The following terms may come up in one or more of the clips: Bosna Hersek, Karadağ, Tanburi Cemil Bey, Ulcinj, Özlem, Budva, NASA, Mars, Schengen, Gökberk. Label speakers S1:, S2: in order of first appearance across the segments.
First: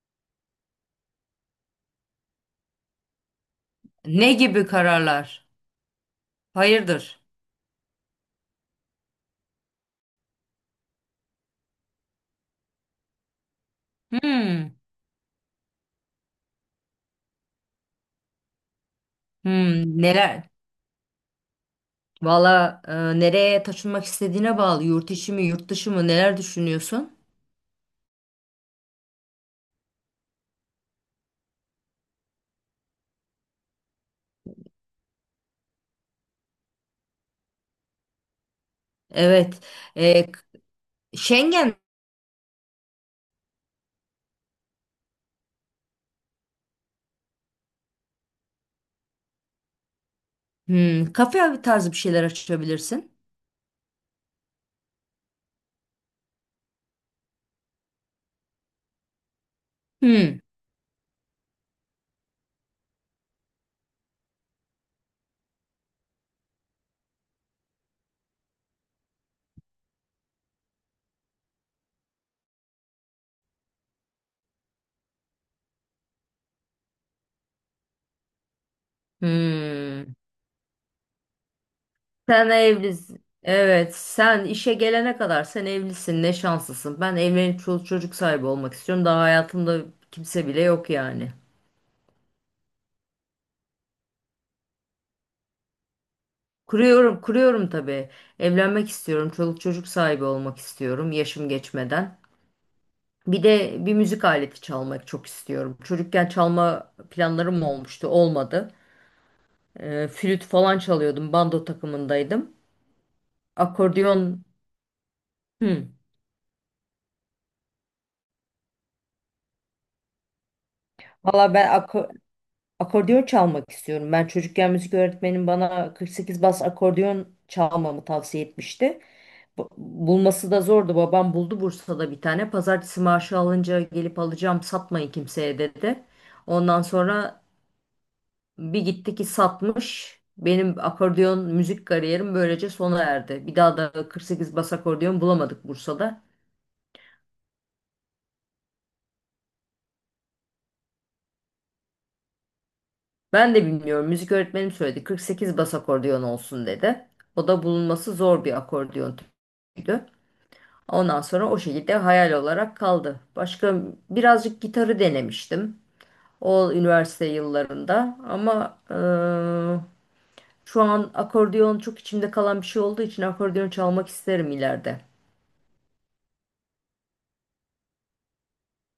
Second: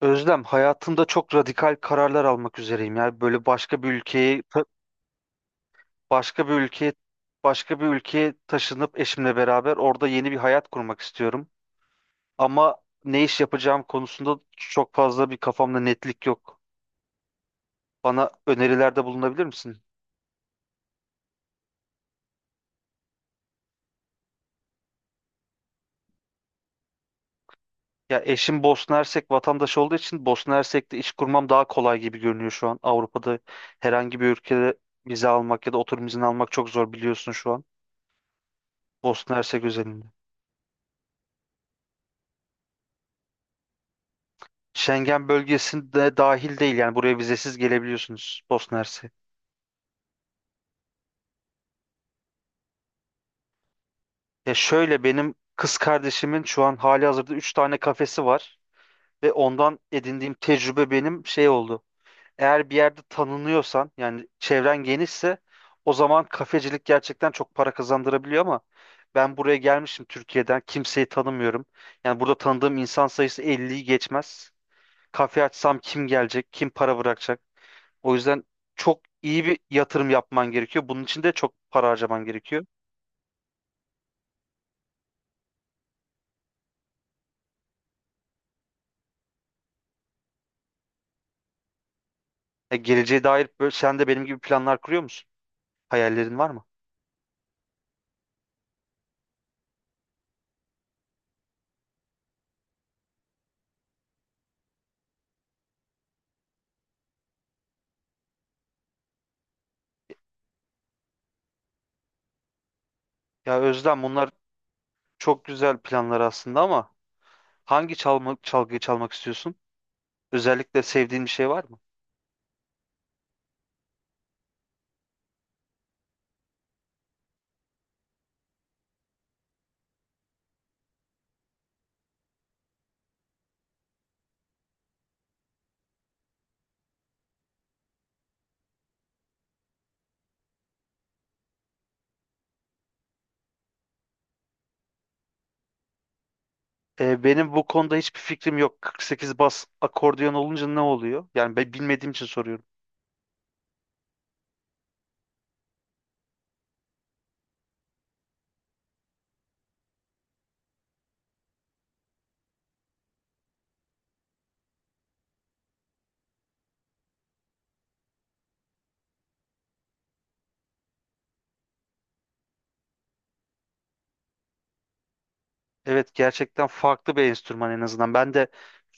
S1: Özlem, hayatımda çok radikal kararlar almak üzereyim. Yani böyle
S2: Ne gibi kararlar?
S1: başka bir ülkeye,
S2: Hayırdır?
S1: başka bir ülkeye taşınıp eşimle beraber orada yeni bir hayat kurmak istiyorum. Ama ne iş yapacağım konusunda
S2: Hmm,
S1: çok fazla bir kafamda netlik yok. Bana önerilerde bulunabilir misin?
S2: hmm, neler? Valla nereye taşınmak istediğine bağlı. Yurt içi mi, yurt dışı mı? Neler düşünüyorsun?
S1: Ya eşim Bosna Hersek vatandaşı olduğu için Bosna Hersek'te iş kurmam daha kolay gibi görünüyor şu an. Avrupa'da herhangi bir ülkede vize almak ya da oturum izni almak çok zor biliyorsun şu an. Bosna
S2: Evet.
S1: Hersek özelinde.
S2: E, k- Schengen,
S1: Schengen bölgesinde dahil değil yani buraya vizesiz gelebiliyorsunuz Bosna Hersek.
S2: hmm, kafe tarzı bir şeyler açabilirsin.
S1: Ya şöyle benim kız kardeşimin şu an hali hazırda 3 tane kafesi var ve ondan edindiğim
S2: Hmm.
S1: tecrübe benim şey oldu. Eğer bir yerde tanınıyorsan yani çevren genişse o zaman kafecilik gerçekten çok para kazandırabiliyor ama ben buraya gelmişim Türkiye'den kimseyi tanımıyorum. Yani burada tanıdığım insan sayısı elliyi geçmez. Kafe açsam kim gelecek, kim para bırakacak? O yüzden çok iyi bir yatırım
S2: Hmm.
S1: yapman gerekiyor. Bunun için de çok para harcaman
S2: Sen
S1: gerekiyor.
S2: evlisin. Evet, sen işe gelene kadar sen evlisin. Ne şanslısın. Ben evlenip çoluk çocuk sahibi olmak istiyorum. Daha hayatımda kimse bile yok yani.
S1: Geleceğe dair böyle, sen de benim gibi planlar kuruyor musun? Hayallerin var mı?
S2: Kuruyorum, kuruyorum tabii. Evlenmek istiyorum, çoluk çocuk sahibi olmak istiyorum yaşım geçmeden. Bir de bir müzik aleti çalmak çok istiyorum. Çocukken çalma planlarım olmuştu, olmadı. Flüt falan çalıyordum, bando takımındaydım.
S1: Ya Özlem
S2: Akordeon.
S1: bunlar çok güzel
S2: Hmm.
S1: planlar aslında ama hangi çalma, çalgıyı çalmak istiyorsun? Özellikle sevdiğin bir şey
S2: Valla
S1: var mı?
S2: akordeon çalmak istiyorum. Ben çocukken müzik öğretmenim bana 48 bas akordeon çalmamı tavsiye etmişti. Bulması da zordu. Babam buldu Bursa'da bir tane. Pazartesi maaşı alınca gelip alacağım, satmayın kimseye dedi. Ondan sonra bir gitti ki satmış. Benim akordeon müzik kariyerim böylece sona erdi. Bir daha da 48 bas akordeon bulamadık Bursa'da.
S1: Benim bu konuda hiçbir fikrim yok. 48 bas akordeon olunca ne oluyor? Yani ben bilmediğim için soruyorum.
S2: Ben de bilmiyorum. Müzik öğretmenim söyledi. 48 bas akordeon olsun dedi. O da bulunması zor bir akordeon türüydü. Ondan sonra o şekilde hayal olarak kaldı. Başka birazcık gitarı denemiştim. O üniversite yıllarında. Ama şu an akordeon çok içimde kalan bir şey olduğu için akordeon çalmak isterim ileride.
S1: Evet gerçekten farklı bir enstrüman en azından. Ben de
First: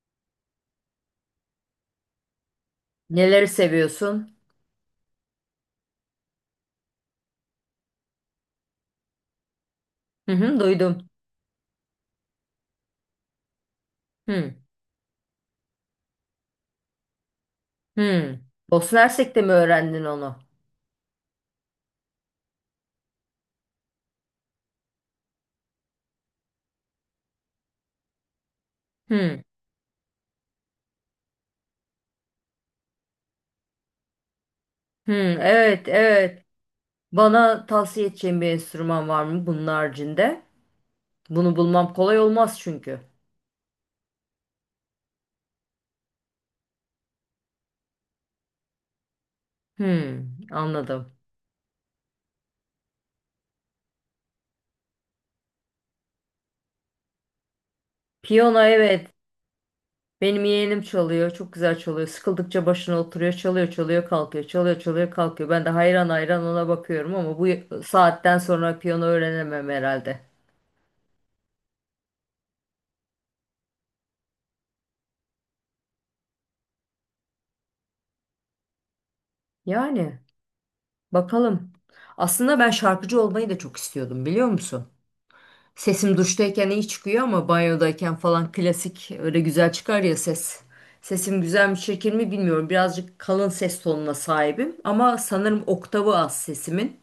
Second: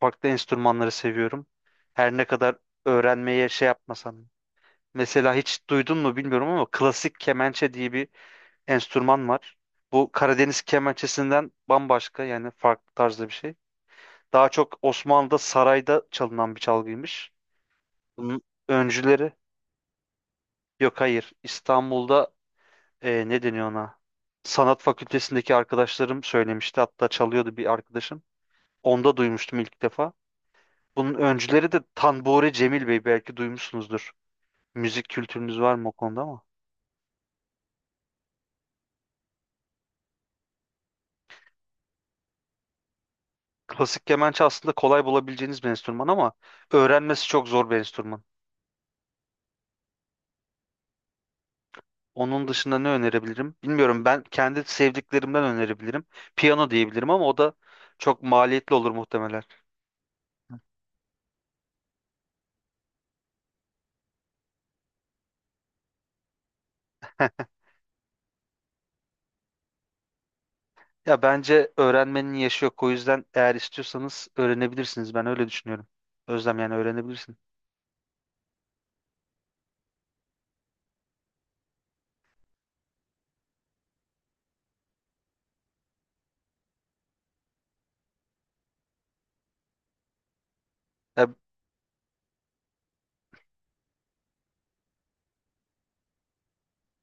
S1: farklı enstrümanları seviyorum. Her ne kadar
S2: Neleri
S1: öğrenmeye şey yapmasam.
S2: seviyorsun?
S1: Mesela hiç duydun mu bilmiyorum ama klasik kemençe diye bir enstrüman var. Bu
S2: Hı hı,
S1: Karadeniz
S2: duydum.
S1: kemençesinden bambaşka yani farklı tarzda bir şey. Daha
S2: Hı
S1: çok Osmanlı'da sarayda çalınan bir çalgıymış.
S2: hı.
S1: Bunun
S2: Bosna
S1: öncüleri
S2: Hersek'te mi öğrendin onu?
S1: yok, hayır, İstanbul'da ne deniyor ona? Sanat fakültesindeki arkadaşlarım söylemişti. Hatta çalıyordu bir arkadaşım. Onda
S2: Hı
S1: duymuştum ilk defa. Bunun öncüleri de Tanburi Cemil Bey, belki duymuşsunuzdur. Müzik
S2: hı,
S1: kültürünüz var
S2: evet
S1: mı o konuda ama?
S2: evet. Bana tavsiye edeceğin bir enstrüman var mı bunun haricinde? Bunu bulmam kolay olmaz çünkü.
S1: Klasik kemençe aslında kolay bulabileceğiniz bir enstrüman ama öğrenmesi çok zor bir enstrüman.
S2: Hı, anladım.
S1: Onun dışında ne önerebilirim? Bilmiyorum, ben kendi sevdiklerimden önerebilirim. Piyano diyebilirim ama o da çok
S2: Piyano
S1: maliyetli olur
S2: evet.
S1: muhtemelen.
S2: Benim yeğenim çalıyor. Çok güzel çalıyor. Sıkıldıkça başına oturuyor. Çalıyor, çalıyor, kalkıyor. Çalıyor, çalıyor, kalkıyor. Ben de hayran hayran ona bakıyorum ama bu saatten sonra piyano öğrenemem herhalde.
S1: Ya bence öğrenmenin yaşı yok. O yüzden eğer istiyorsanız öğrenebilirsiniz. Ben öyle düşünüyorum. Özlem yani öğrenebilirsin.
S2: Yani bakalım. Aslında ben şarkıcı olmayı da çok istiyordum biliyor musun? Sesim duştayken iyi çıkıyor ama banyodayken falan klasik öyle güzel çıkar ya ses.
S1: Ya
S2: Sesim güzel mi çirkin mi bilmiyorum. Birazcık kalın ses tonuna sahibim ama sanırım oktavı az sesimin.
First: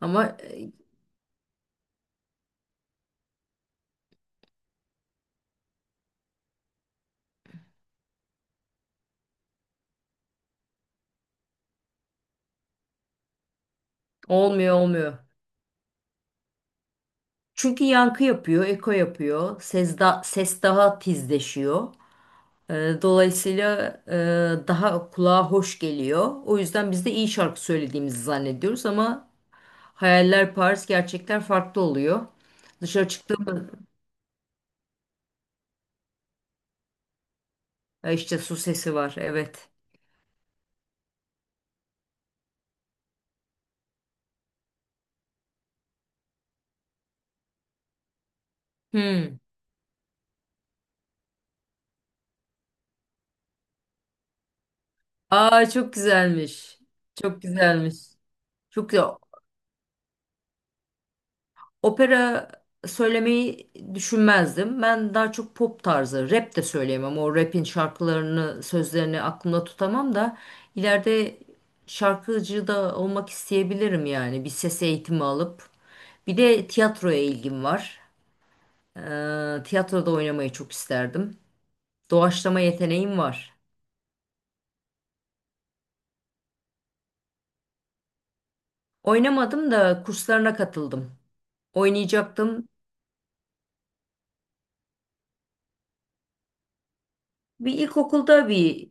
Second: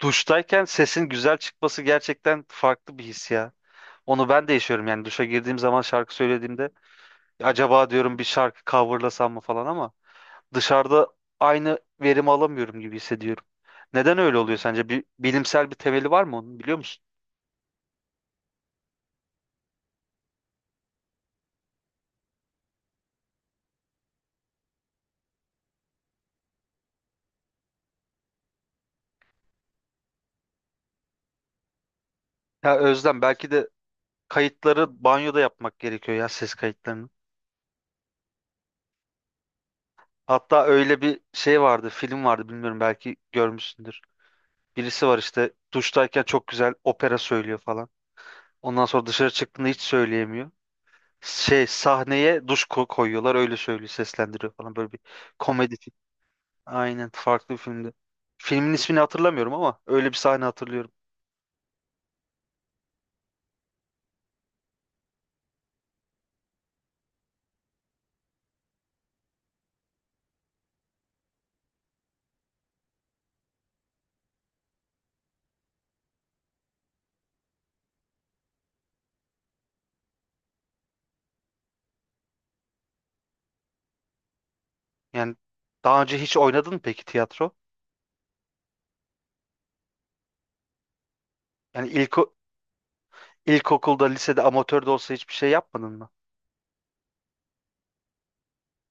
S2: Ama
S1: duştayken
S2: e,
S1: sesin güzel çıkması gerçekten farklı bir his ya. Onu ben de yaşıyorum yani duşa girdiğim zaman şarkı söylediğimde acaba diyorum bir şarkı coverlasam mı falan ama dışarıda aynı verimi alamıyorum gibi hissediyorum. Neden öyle oluyor
S2: Olmuyor,
S1: sence? Bir
S2: olmuyor.
S1: bilimsel bir temeli var mı onun, biliyor musun?
S2: Çünkü yankı yapıyor, eko yapıyor. Ses daha tizleşiyor. Dolayısıyla daha kulağa hoş geliyor. O yüzden biz de iyi şarkı söylediğimizi zannediyoruz ama hayaller Paris, gerçekler farklı oluyor.
S1: Ya
S2: Dışarı
S1: Özlem
S2: çıktım,
S1: belki de kayıtları banyoda yapmak gerekiyor ya, ses kayıtlarını.
S2: işte su sesi var, evet.
S1: Hatta öyle bir şey vardı, film vardı, bilmiyorum belki görmüşsündür. Birisi var işte duştayken çok güzel opera söylüyor falan. Ondan sonra dışarı
S2: Hmm.
S1: çıktığında hiç söyleyemiyor. Şey, sahneye duş koyuyorlar, öyle söylüyor, seslendiriyor falan, böyle bir
S2: Aa
S1: komedi.
S2: çok güzelmiş.
S1: Aynen,
S2: Çok
S1: farklı bir filmdi.
S2: güzelmiş.
S1: Filmin
S2: Çok
S1: ismini
S2: güzel.
S1: hatırlamıyorum ama öyle bir sahne hatırlıyorum.
S2: Opera söylemeyi düşünmezdim. Ben daha çok pop tarzı, rap de söyleyemem. O rap'in şarkılarını, sözlerini aklımda tutamam da ileride şarkıcı da olmak isteyebilirim yani. Bir ses eğitimi alıp. Bir de tiyatroya ilgim var. Tiyatroda oynamayı çok isterdim. Doğaçlama yeteneğim var.
S1: Yani daha önce hiç oynadın mı peki tiyatro?
S2: Oynamadım da kurslarına katıldım.
S1: Yani
S2: Oynayacaktım.
S1: ilkokulda, lisede, amatör de olsa hiçbir şey yapmadın mı?
S2: Bir ilkokulda bir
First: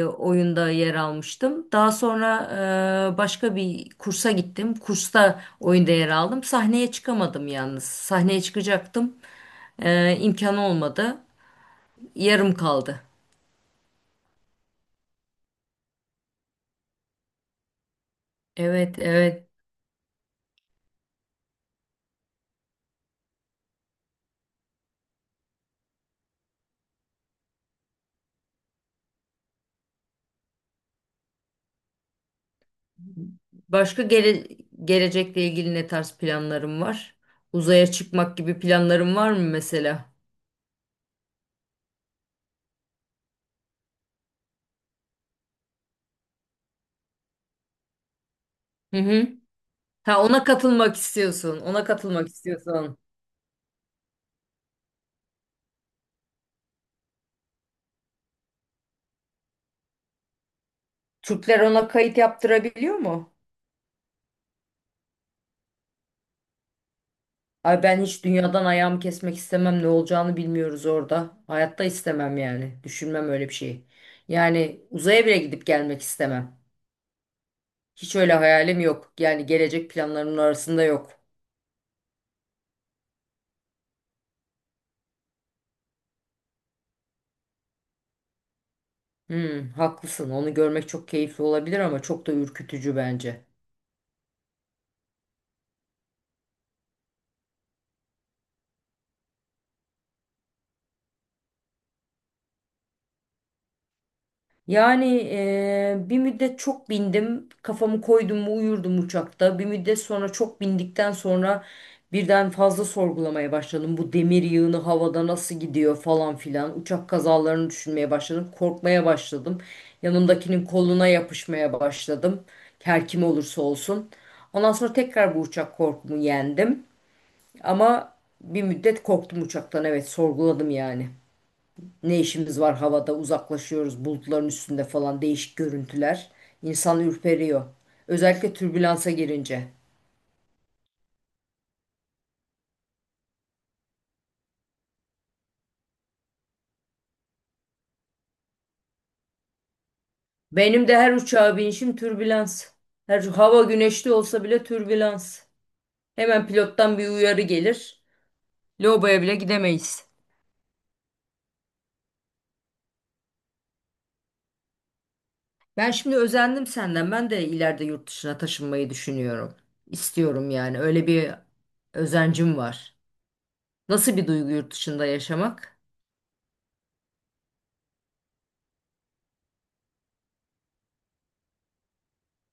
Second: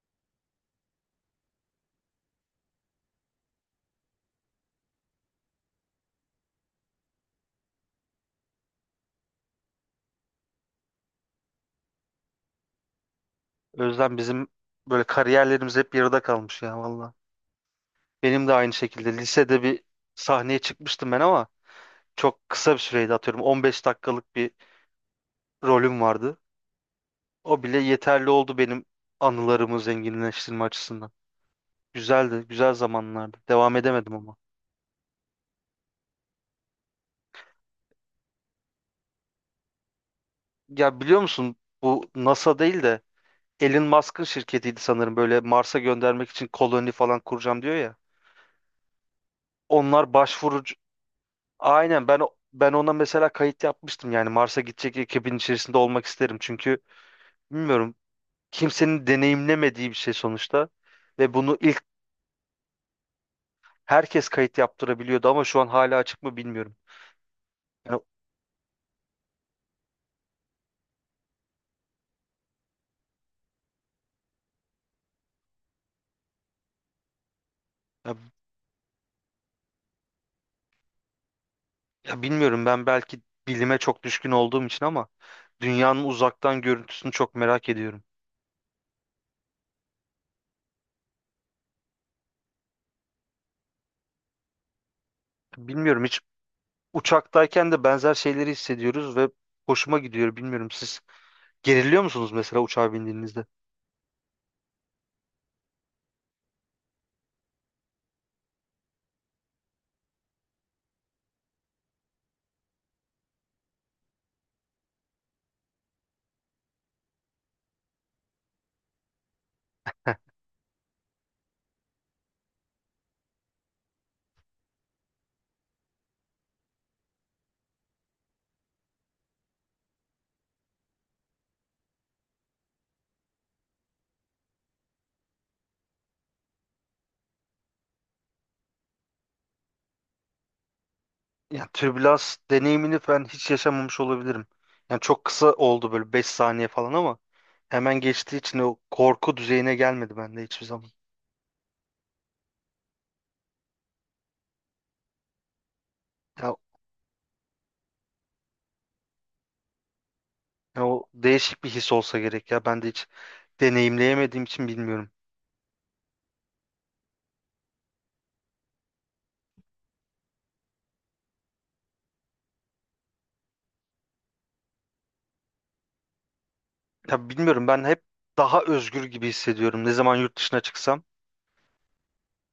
S2: e, oyunda yer almıştım. Daha sonra başka bir kursa gittim. Kursta oyunda yer aldım. Sahneye çıkamadım yalnız. Sahneye çıkacaktım. İmkanı olmadı. Yarım kaldı.
S1: Özlem bizim böyle kariyerlerimiz hep yarıda kalmış ya valla. Benim de aynı
S2: Evet,
S1: şekilde
S2: evet.
S1: lisede bir sahneye çıkmıştım ben ama çok kısa bir süreydi, atıyorum 15 dakikalık bir rolüm vardı. O bile yeterli oldu benim anılarımı zenginleştirme açısından. Güzeldi, güzel zamanlardı. Devam
S2: Başka
S1: edemedim ama.
S2: gele- Gelecekle ilgili ne tarz planlarım var? Uzaya çıkmak gibi planlarım var mı mesela?
S1: Ya biliyor musun, bu NASA değil de Elon Musk'ın şirketiydi sanırım, böyle Mars'a göndermek için koloni falan kuracağım diyor ya.
S2: Hı hı.
S1: Onlar
S2: Ha ona
S1: başvurucu.
S2: katılmak istiyorsun. Ona
S1: Aynen, ben
S2: katılmak
S1: ben ona
S2: istiyorsun.
S1: mesela kayıt yapmıştım yani Mars'a gidecek ekibin içerisinde olmak isterim çünkü bilmiyorum, kimsenin deneyimlemediği bir şey sonuçta ve bunu
S2: Türkler
S1: ilk
S2: ona kayıt yaptırabiliyor mu?
S1: herkes kayıt yaptırabiliyordu ama şu an hala açık mı bilmiyorum.
S2: Ay
S1: Yani,
S2: ben hiç dünyadan ayağımı kesmek istemem. Ne olacağını bilmiyoruz orada. Hayatta istemem yani. Düşünmem öyle bir şeyi. Yani uzaya bile gidip gelmek istemem.
S1: ya,
S2: Hiç öyle hayalim yok. Yani gelecek planlarımın arasında yok.
S1: ya bilmiyorum, ben belki bilime çok düşkün olduğum için ama dünyanın uzaktan görüntüsünü çok merak ediyorum.
S2: Hmm, haklısın. Onu görmek çok keyifli olabilir ama çok da ürkütücü bence.
S1: Bilmiyorum, hiç uçaktayken de benzer şeyleri hissediyoruz ve hoşuma gidiyor. Bilmiyorum, siz geriliyor musunuz mesela uçağa bindiğinizde?
S2: Yani bir müddet çok bindim. Kafamı koydum mu uyurdum uçakta. Bir müddet sonra çok bindikten sonra birden fazla sorgulamaya başladım. Bu demir yığını havada nasıl gidiyor falan filan. Uçak kazalarını düşünmeye başladım. Korkmaya başladım. Yanımdakinin koluna yapışmaya başladım. Her kim olursa olsun. Ondan sonra tekrar bu uçak korkumu yendim. Ama bir müddet korktum uçaktan. Evet, sorguladım yani. Ne işimiz var havada, uzaklaşıyoruz bulutların üstünde falan, değişik görüntüler. İnsan ürperiyor. Özellikle türbülansa girince.
S1: Yani türbülans deneyimini ben hiç yaşamamış olabilirim. Yani çok kısa oldu böyle 5 saniye falan ama hemen geçtiği için o korku düzeyine gelmedi bende hiçbir
S2: Benim
S1: zaman.
S2: de her uçağa binişim türbülans. Her hava güneşli olsa bile türbülans. Hemen
S1: Ya,
S2: pilottan bir uyarı gelir. Lobaya bile gidemeyiz.
S1: ya o değişik bir his olsa gerek ya. Ben de hiç deneyimleyemediğim için bilmiyorum.
S2: Ben şimdi özendim senden. Ben de ileride yurt dışına taşınmayı düşünüyorum. İstiyorum yani. Öyle bir özencim var. Nasıl bir duygu yurt dışında yaşamak?
S1: Ya bilmiyorum, ben hep daha özgür gibi hissediyorum ne zaman yurt dışına çıksam.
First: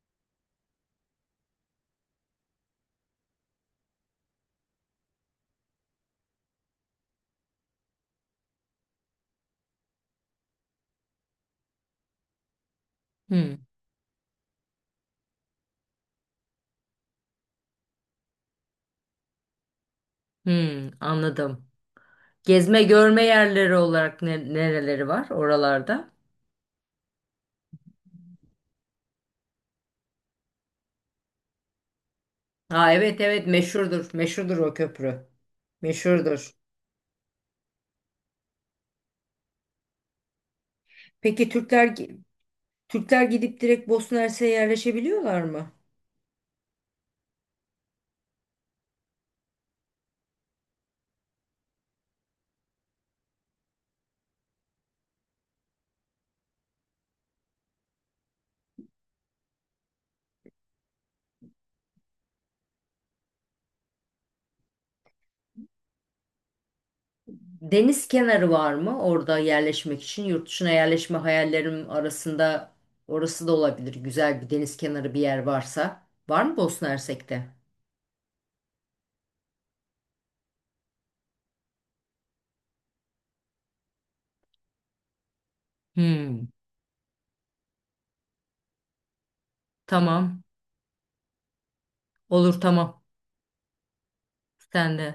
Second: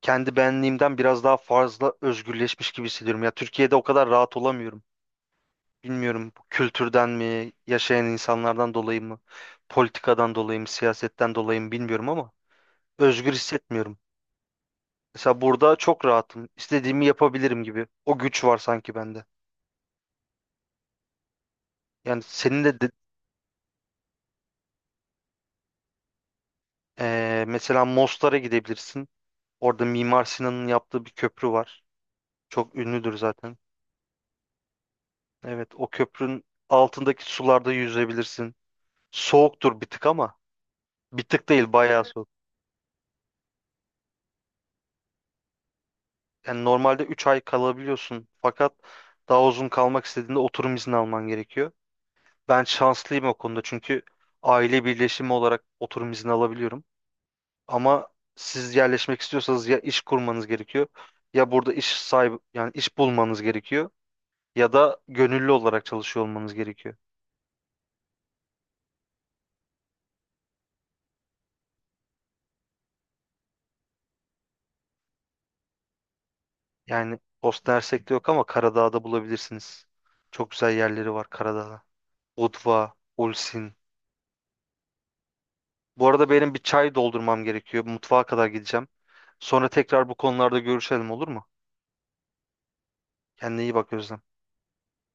S1: Kendi benliğimden biraz daha fazla özgürleşmiş gibi hissediyorum. Ya Türkiye'de o kadar rahat olamıyorum. Bilmiyorum, bu kültürden mi, yaşayan insanlardan dolayı mı, politikadan dolayı mı, siyasetten dolayı mı bilmiyorum ama özgür
S2: Hmm.
S1: hissetmiyorum. Mesela burada çok rahatım. İstediğimi yapabilirim gibi. O güç var sanki bende.
S2: Hmm, anladım.
S1: Yani
S2: Gezme görme yerleri olarak nereleri var oralarda?
S1: mesela Mostar'a gidebilirsin. Orada Mimar Sinan'ın yaptığı bir köprü var. Çok
S2: Ha
S1: ünlüdür
S2: evet evet,
S1: zaten.
S2: meşhurdur. Meşhurdur o köprü.
S1: Evet, o köprünün
S2: Meşhurdur.
S1: altındaki sularda yüzebilirsin. Soğuktur bir tık ama, bir tık
S2: Peki
S1: değil
S2: Türkler
S1: bayağı soğuk.
S2: Türkler gidip direkt Bosna Hersek'e yerleşebiliyorlar mı?
S1: Yani normalde 3 ay kalabiliyorsun fakat daha uzun kalmak istediğinde oturum izni alman gerekiyor. Ben şanslıyım o konuda çünkü aile birleşimi olarak oturum izni alabiliyorum. Ama siz yerleşmek istiyorsanız ya iş kurmanız gerekiyor, ya burada iş sahibi yani iş bulmanız gerekiyor ya da gönüllü olarak çalışıyor olmanız gerekiyor.
S2: Deniz kenarı var mı orada yerleşmek için? Yurt dışına yerleşme hayallerim arasında orası da olabilir. Güzel bir deniz kenarı bir yer varsa. Var mı Bosna
S1: Yani
S2: Hersek'te?
S1: Bosna Hersek'te yok ama Karadağ'da bulabilirsiniz. Çok güzel yerleri var Karadağ'da. Budva, Ulcinj. Bu arada
S2: Hmm,
S1: benim bir çay doldurmam gerekiyor. Mutfağa kadar gideceğim. Sonra tekrar bu
S2: tamam.
S1: konularda görüşelim, olur mu?
S2: Olur, tamam.
S1: Kendine iyi bak Özlem.
S2: Sen de.